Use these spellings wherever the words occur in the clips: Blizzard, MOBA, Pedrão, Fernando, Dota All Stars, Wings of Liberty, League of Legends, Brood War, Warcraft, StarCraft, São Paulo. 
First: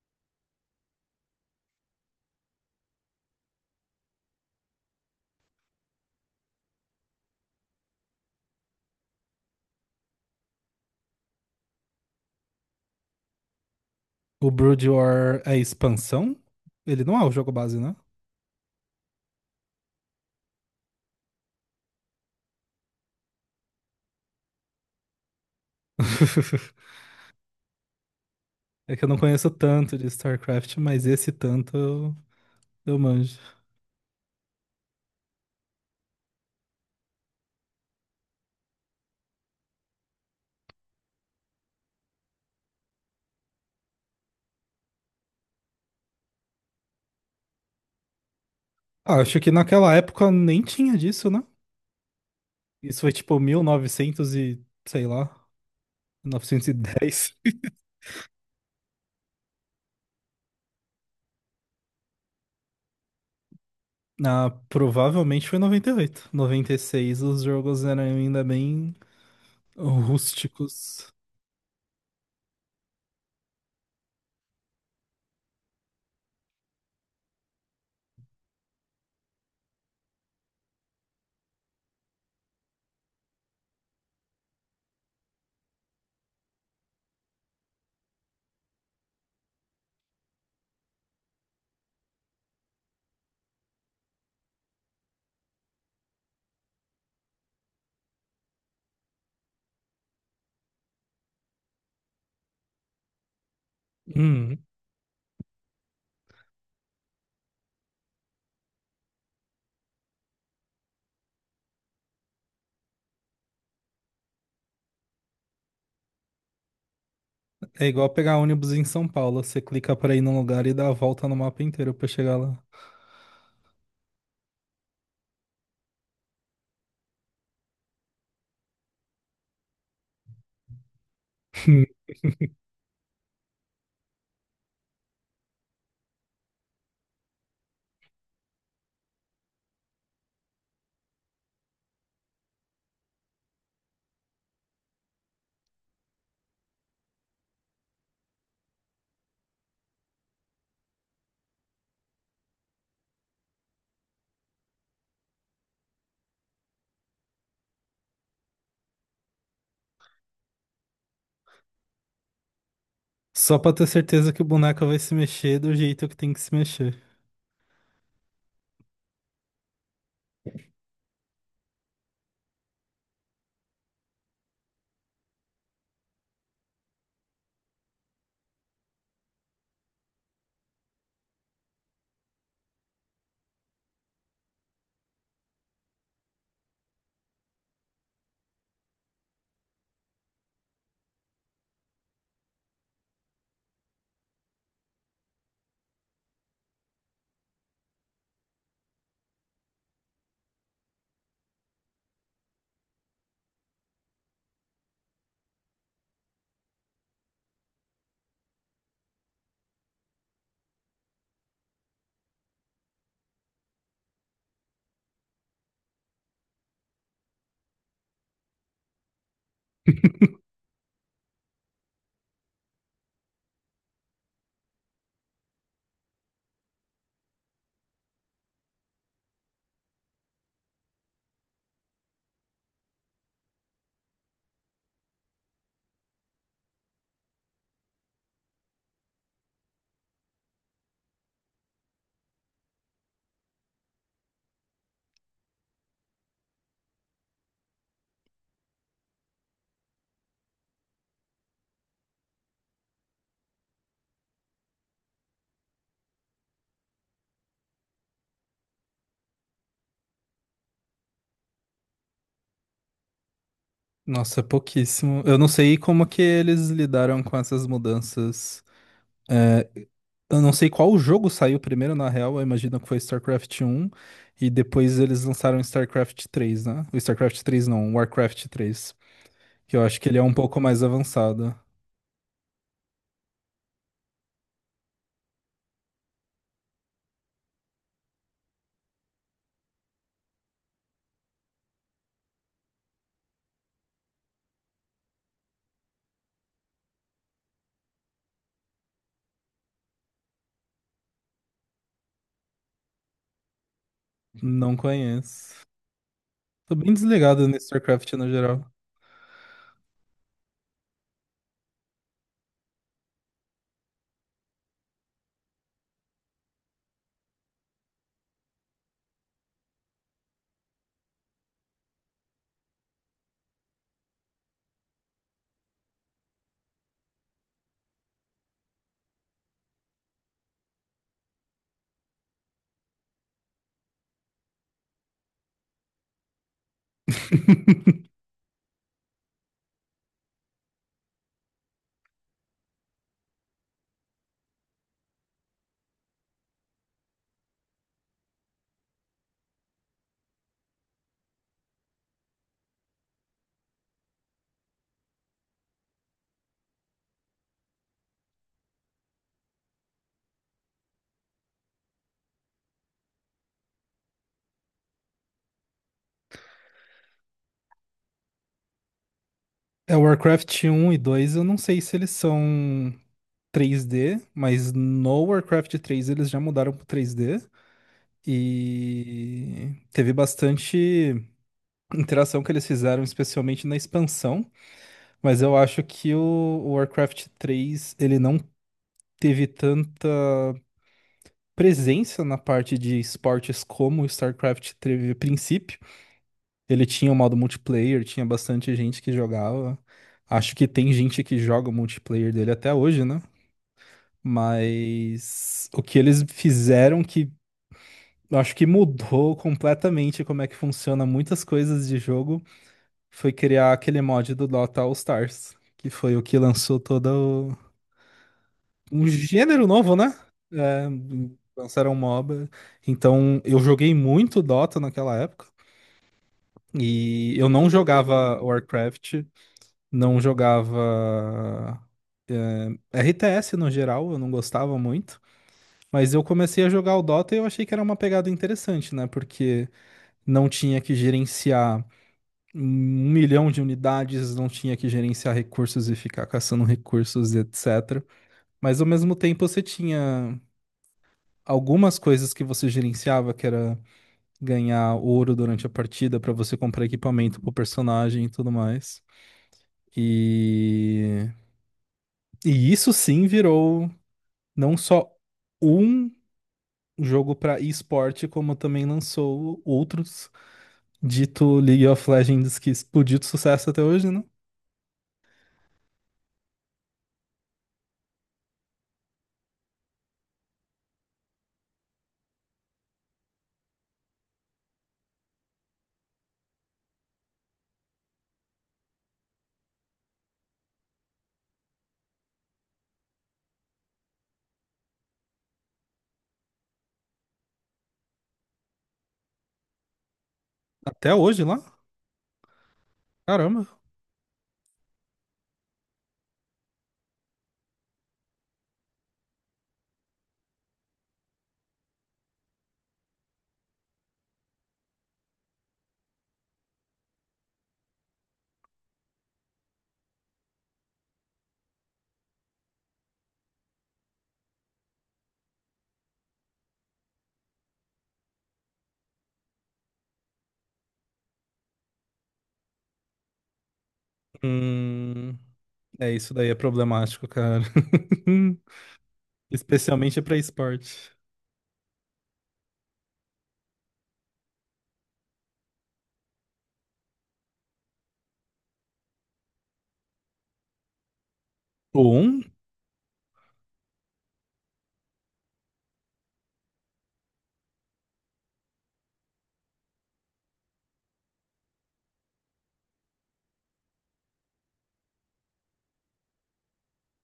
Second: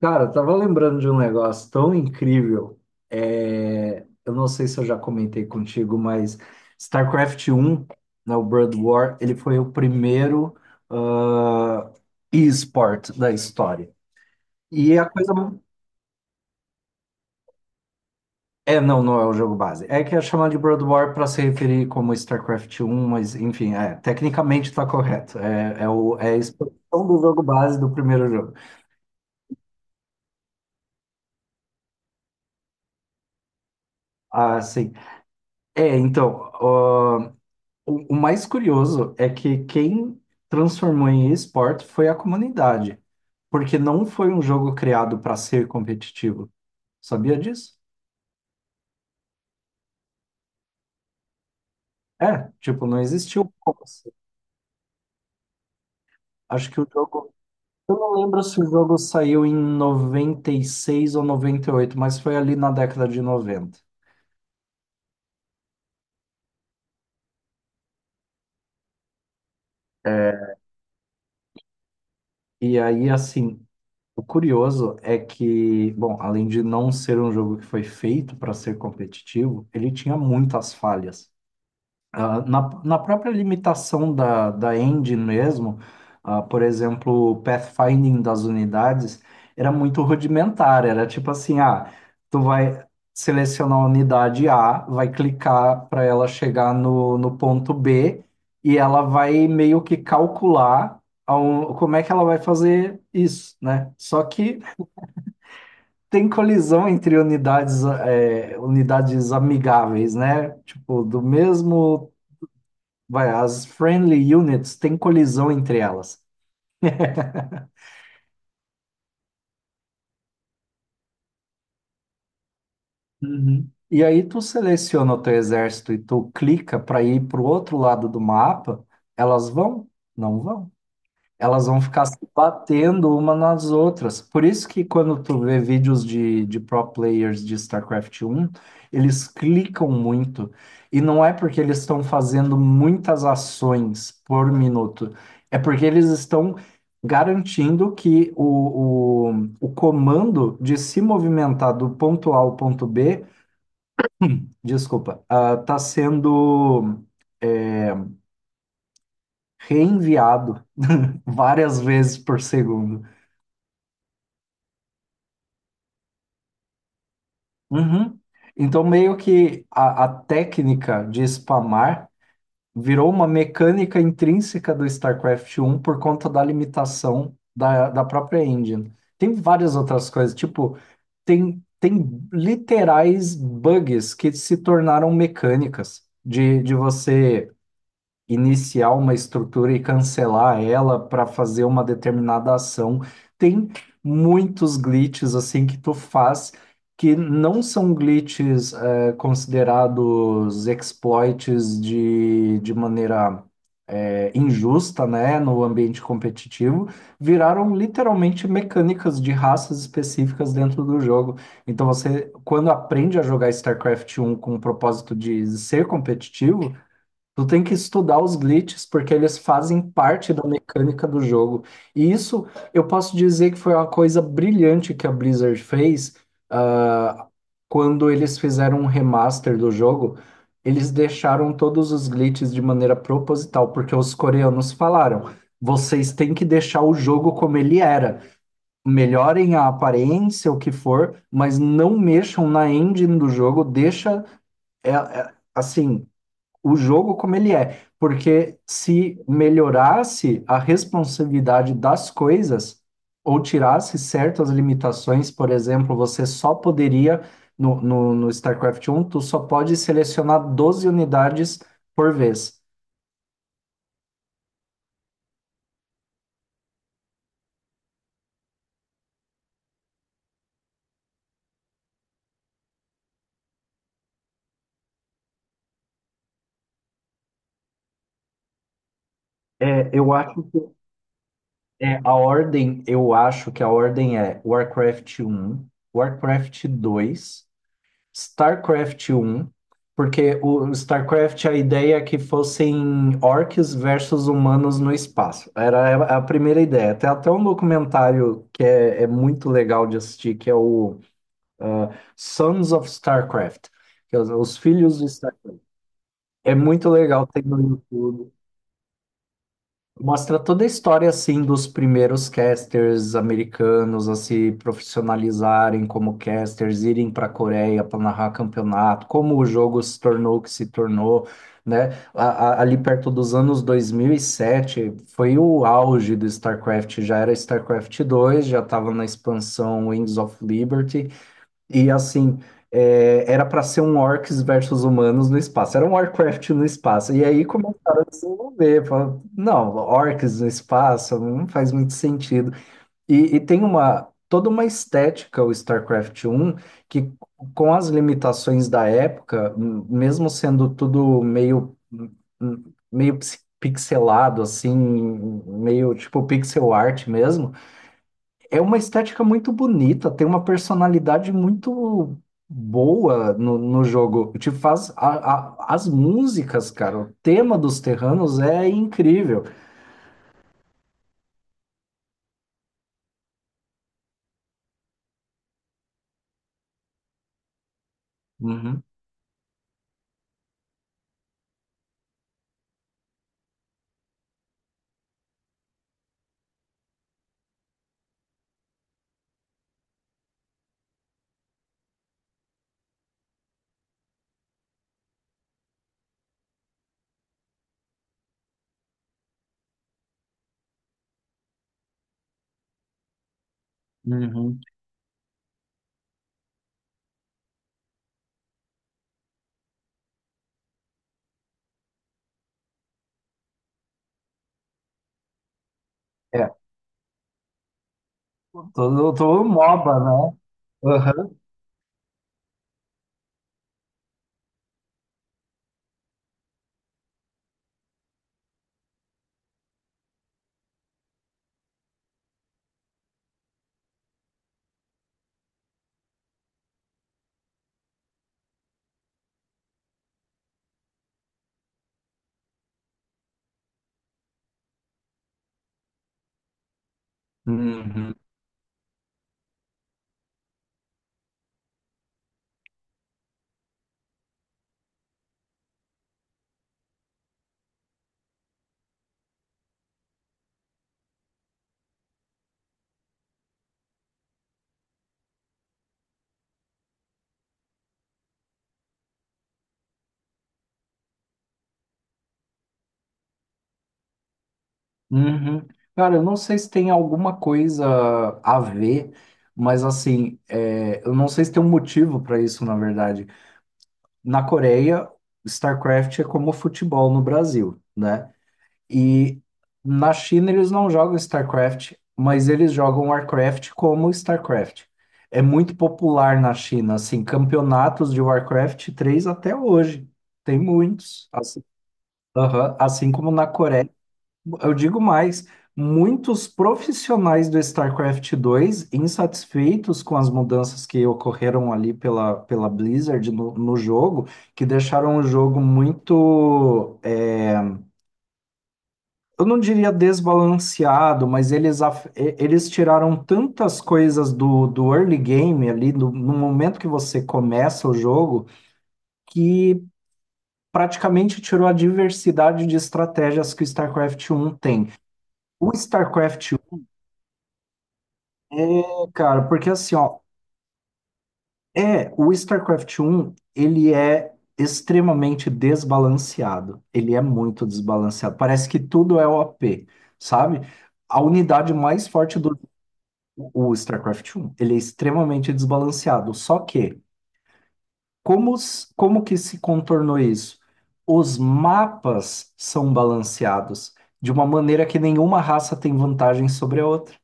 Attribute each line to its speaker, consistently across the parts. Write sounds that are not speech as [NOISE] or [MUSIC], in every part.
Speaker 1: Cara, eu tava lembrando de um negócio tão incrível. É, eu não sei se eu já comentei contigo, mas StarCraft um, né, o Brood War, ele foi o primeiro ah, e-sport da história.
Speaker 2: O Brood
Speaker 1: E é a coisa.
Speaker 2: War é expansão? Ele não é o jogo base, né?
Speaker 1: É, não, não é o jogo base. É que é chamado de Brood War para se referir como StarCraft um, mas enfim, é, tecnicamente está correto. É a expansão
Speaker 2: [LAUGHS]
Speaker 1: do jogo base do primeiro jogo.
Speaker 2: É que eu não conheço tanto de StarCraft, mas esse tanto eu manjo.
Speaker 1: Ah, sim. É, então. O mais curioso é que quem transformou em esporte foi a comunidade, porque não foi um jogo criado para ser competitivo. Sabia disso?
Speaker 2: Ah, acho que naquela época nem tinha disso, né?
Speaker 1: É, tipo,
Speaker 2: Isso
Speaker 1: não
Speaker 2: foi tipo
Speaker 1: existiu um como ser.
Speaker 2: 1900 e, novecentos e, sei lá, novecentos
Speaker 1: Acho
Speaker 2: e
Speaker 1: que o jogo.
Speaker 2: dez. [LAUGHS]
Speaker 1: Eu não lembro se o jogo saiu em 96 ou 98, mas foi ali na década de 90.
Speaker 2: Ah, provavelmente foi noventa e oito, noventa e seis. Os jogos eram ainda bem rústicos.
Speaker 1: E aí, assim, o curioso é que, bom, além de não ser um jogo que foi feito para ser competitivo, ele tinha muitas falhas. Na própria limitação da engine mesmo, por exemplo, o pathfinding das unidades era muito rudimentar, era tipo assim, tu vai selecionar a unidade A, vai clicar para ela chegar no ponto B e ela vai meio que calcular como é que ela vai fazer isso, né? Só
Speaker 2: Hum,
Speaker 1: que tem colisão entre unidades, unidades amigáveis, né? Tipo, do mesmo vai, as friendly units têm colisão entre elas.
Speaker 2: é igual pegar ônibus em São Paulo. Você clica pra ir num lugar e dá a volta no mapa inteiro pra chegar lá.
Speaker 1: Uhum. E aí tu seleciona o teu exército e tu clica para ir para o outro lado do mapa, elas vão? Não vão. Elas vão
Speaker 2: [LAUGHS]
Speaker 1: ficar se batendo uma nas outras. Por isso que quando tu vê vídeos de pro players de StarCraft um, eles clicam muito. E não é porque eles estão fazendo muitas ações por minuto, é porque eles estão garantindo que o comando de se movimentar do ponto A ao ponto B, desculpa, está sendo é, reenviado várias vezes por segundo.
Speaker 2: Só pra ter certeza que o boneco vai se mexer do jeito que tem que se mexer.
Speaker 1: Uhum. Então, meio que a técnica de spamar virou uma mecânica intrínseca do StarCraft um por conta da limitação da própria engine. Tem várias outras coisas, tipo, tem literais bugs que se tornaram mecânicas de você iniciar uma estrutura e cancelar ela para fazer uma determinada ação. Tem muitos glitches assim que tu faz que não são glitches considerados exploits de maneira injusta, né, no ambiente competitivo, viraram literalmente mecânicas de raças específicas dentro do jogo. Então você, quando aprende a jogar StarCraft um com o propósito de ser competitivo, tu tem que estudar os glitches, porque eles fazem parte da
Speaker 2: [LAUGHS]
Speaker 1: mecânica do jogo. E isso eu posso dizer que foi uma coisa brilhante que a Blizzard fez, ah, quando eles fizeram um remaster do jogo. Eles deixaram todos os glitches de maneira proposital, porque os coreanos falaram: vocês têm que deixar o jogo como ele era. Melhorem a aparência, o que for, mas não mexam na engine do jogo, deixa. Assim, o jogo como ele é, porque se melhorasse a responsabilidade das coisas ou tirasse certas limitações, por exemplo, você só poderia no StarCraft um tu só pode selecionar 12 unidades por vez.
Speaker 2: Nossa, é pouquíssimo. Eu não sei como que eles lidaram com essas mudanças. É, eu não sei qual jogo saiu primeiro, na real. Eu imagino que foi StarCraft um. E depois eles lançaram StarCraft três, né? O StarCraft três não, o Warcraft três. Que eu
Speaker 1: É,
Speaker 2: acho que ele é um pouco mais avançado.
Speaker 1: eu acho que a ordem é Warcraft um Warcraft dois StarCraft um, porque o StarCraft, a ideia é que fossem orcs versus humanos no espaço. Era a primeira ideia. Tem até um documentário que é muito legal de assistir, que é o ah, Sons of StarCraft, que é os
Speaker 2: Não
Speaker 1: filhos de
Speaker 2: conheço.
Speaker 1: StarCraft. É
Speaker 2: Tô
Speaker 1: muito
Speaker 2: bem
Speaker 1: legal, tem
Speaker 2: desligado no
Speaker 1: no
Speaker 2: StarCraft
Speaker 1: YouTube.
Speaker 2: no geral.
Speaker 1: Mostra toda a história assim dos primeiros casters americanos a se profissionalizarem como casters, irem para a Coreia para narrar campeonato, como o jogo se tornou o que se tornou, né? Ali perto dos anos 2007 foi o auge do StarCraft, já era StarCraft dois já estava na expansão Wings of Liberty, e assim, era para ser um orcs versus humanos no espaço. Era um Warcraft no espaço. E aí
Speaker 2: [LAUGHS]
Speaker 1: começaram a desenvolver. Falaram, não, orcs no espaço não faz muito sentido. E tem uma toda uma estética o StarCraft um que com as limitações da época, mesmo sendo tudo meio pixelado assim, meio tipo pixel art mesmo, é uma estética muito bonita, tem uma personalidade muito boa no jogo. Te faz as músicas, cara. O tema dos Terranos é incrível.
Speaker 2: É, o Warcraft um e dois, eu não sei se eles são 3D, mas no Warcraft três eles já mudaram pro 3D.
Speaker 1: Uhum,
Speaker 2: E teve bastante interação que eles fizeram, especialmente na expansão. Mas eu acho que o Warcraft três ele não teve tanta presença na parte de esportes como o StarCraft teve a princípio. Ele tinha o modo multiplayer, tinha bastante gente que jogava. Acho que tem gente que joga o multiplayer dele até hoje, né?
Speaker 1: uhum.
Speaker 2: Mas o que eles fizeram que eu acho que mudou completamente como é que funciona muitas coisas de jogo foi criar aquele mod do Dota All Stars, que foi o que
Speaker 1: É,
Speaker 2: lançou todo o- um
Speaker 1: todo
Speaker 2: gênero novo,
Speaker 1: MOBA,
Speaker 2: né?
Speaker 1: né?
Speaker 2: É,
Speaker 1: Aham.
Speaker 2: lançaram um MOBA. Então, eu joguei muito Dota naquela época. E eu não jogava Warcraft, não jogava RTS no geral, eu não gostava muito. Mas eu comecei a jogar o Dota e eu achei que era uma pegada interessante, né? Porque não tinha que gerenciar um milhão de unidades, não tinha que gerenciar recursos e ficar caçando recursos, etc.
Speaker 1: Uhum.
Speaker 2: Mas ao mesmo tempo você tinha algumas coisas que você gerenciava, que era ganhar ouro durante a partida para você comprar equipamento pro personagem e tudo mais. E e isso sim virou não só um jogo para esporte, como também lançou outros, dito League of Legends, que explodiu de sucesso até hoje, né?
Speaker 1: Uhum. Cara, eu não sei se tem alguma coisa a ver, mas assim, eu não sei se tem um motivo para isso, na verdade. Na Coreia, StarCraft é como futebol no Brasil, né? E na China eles não jogam StarCraft, mas eles jogam Warcraft como StarCraft. É muito popular na China, assim, campeonatos de Warcraft 3 até hoje. Tem
Speaker 2: Até
Speaker 1: muitos.
Speaker 2: hoje
Speaker 1: Assim,
Speaker 2: lá?
Speaker 1: aham, assim como na
Speaker 2: Caramba.
Speaker 1: Coreia. Eu digo mais, muitos profissionais do StarCraft dois insatisfeitos com as mudanças que ocorreram ali pela Blizzard no jogo, que deixaram o jogo muito eu não diria desbalanceado, mas eles tiraram tantas coisas do early game ali, no momento que você começa o jogo, que praticamente tirou a diversidade de estratégias que o StarCraft 1 tem.
Speaker 2: Hum,
Speaker 1: O
Speaker 2: é isso daí
Speaker 1: StarCraft
Speaker 2: é
Speaker 1: 1
Speaker 2: problemático, cara. [LAUGHS]
Speaker 1: é, cara, porque assim, ó,
Speaker 2: Especialmente pra esporte.
Speaker 1: é, o StarCraft 1, ele é extremamente desbalanceado. Ele é muito desbalanceado. Parece que tudo é OP, sabe? A unidade mais forte
Speaker 2: Um?
Speaker 1: do O o StarCraft um, ele é extremamente desbalanceado. Só que, como, como que se contornou isso? Os mapas são balanceados de uma maneira que nenhuma raça tem vantagem sobre a outra.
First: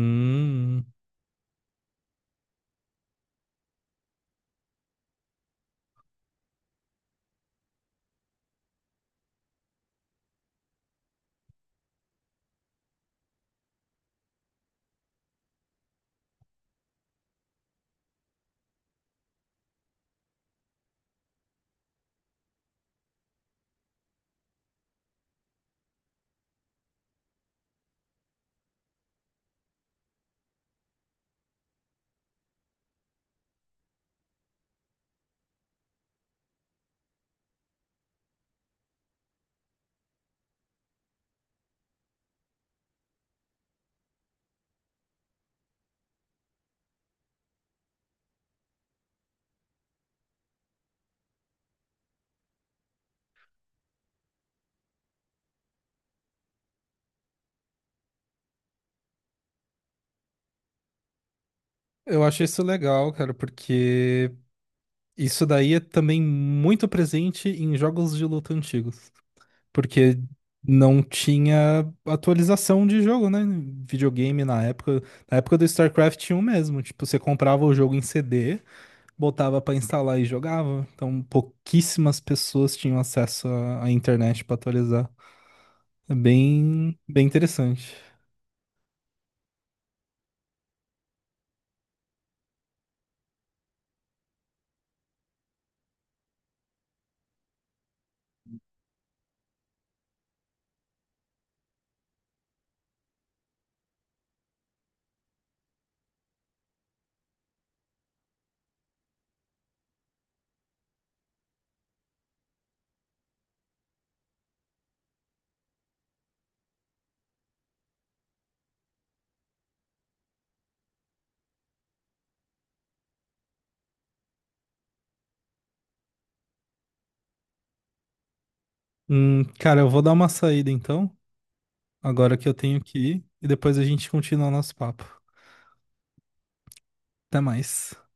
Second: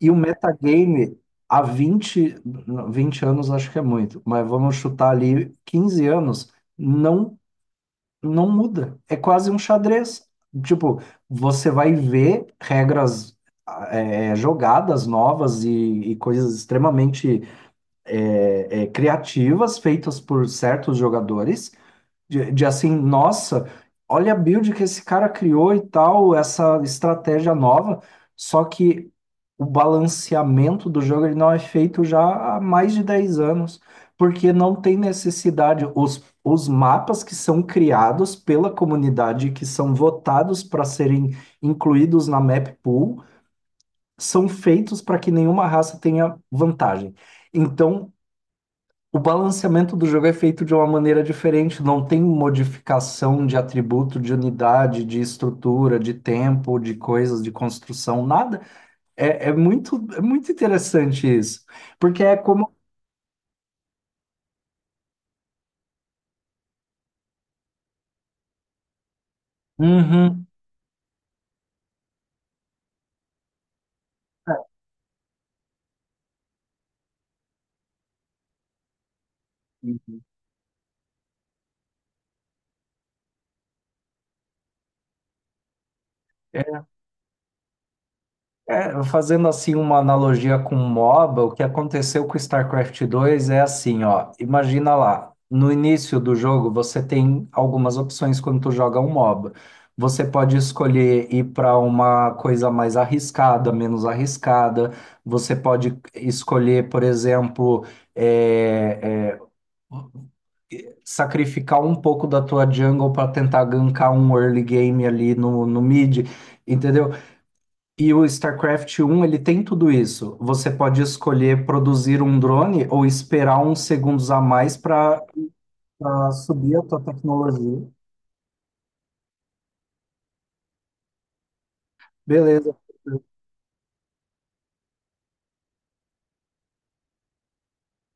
Speaker 1: E o metagame, há 20, não, 20 anos acho que é muito, mas vamos chutar ali 15 anos, não, não muda. É quase um xadrez. Tipo, você vai ver regras, jogadas novas e coisas extremamente criativas feitas por certos jogadores, de assim, nossa, olha a build que esse cara criou e tal, essa estratégia nova, só que o balanceamento do jogo ele não é feito já há mais de 10 anos, porque não tem necessidade. Os mapas que são criados pela comunidade, que são votados para serem incluídos na map pool, são feitos para que nenhuma raça tenha vantagem. Então, o balanceamento do jogo é feito de uma maneira diferente, não tem modificação de atributo, de unidade, de estrutura, de tempo, de coisas, de construção, nada. É, é muito interessante isso, porque
Speaker 2: eu
Speaker 1: é
Speaker 2: acho isso
Speaker 1: como.
Speaker 2: legal, cara, porque isso daí é também muito presente em jogos de luta antigos. Porque
Speaker 1: Uhum.
Speaker 2: não tinha atualização de jogo, né? Videogame na época do StarCraft 1 mesmo, tipo, você comprava o jogo em CD, botava pra instalar e jogava. Então, pouquíssimas pessoas tinham acesso à internet pra atualizar. É bem, bem interessante.
Speaker 1: É, fazendo assim uma analogia com MOBA, o que aconteceu com o StarCraft 2 é assim, ó, imagina lá, no início do jogo você tem algumas opções quando tu joga um MOBA. Você pode escolher ir para uma coisa mais arriscada, menos arriscada. Você pode escolher, por exemplo, é, é, sacrificar um pouco da tua jungle para tentar gankar um early game ali no mid. Entendeu? E o StarCraft 1, ele tem tudo isso. Você pode escolher produzir um drone ou esperar uns segundos a mais para subir a tua tecnologia.
Speaker 2: Cara, eu vou dar uma saída então, agora que eu tenho
Speaker 1: Beleza.
Speaker 2: que ir, e depois a gente continua o nosso papo. Até mais.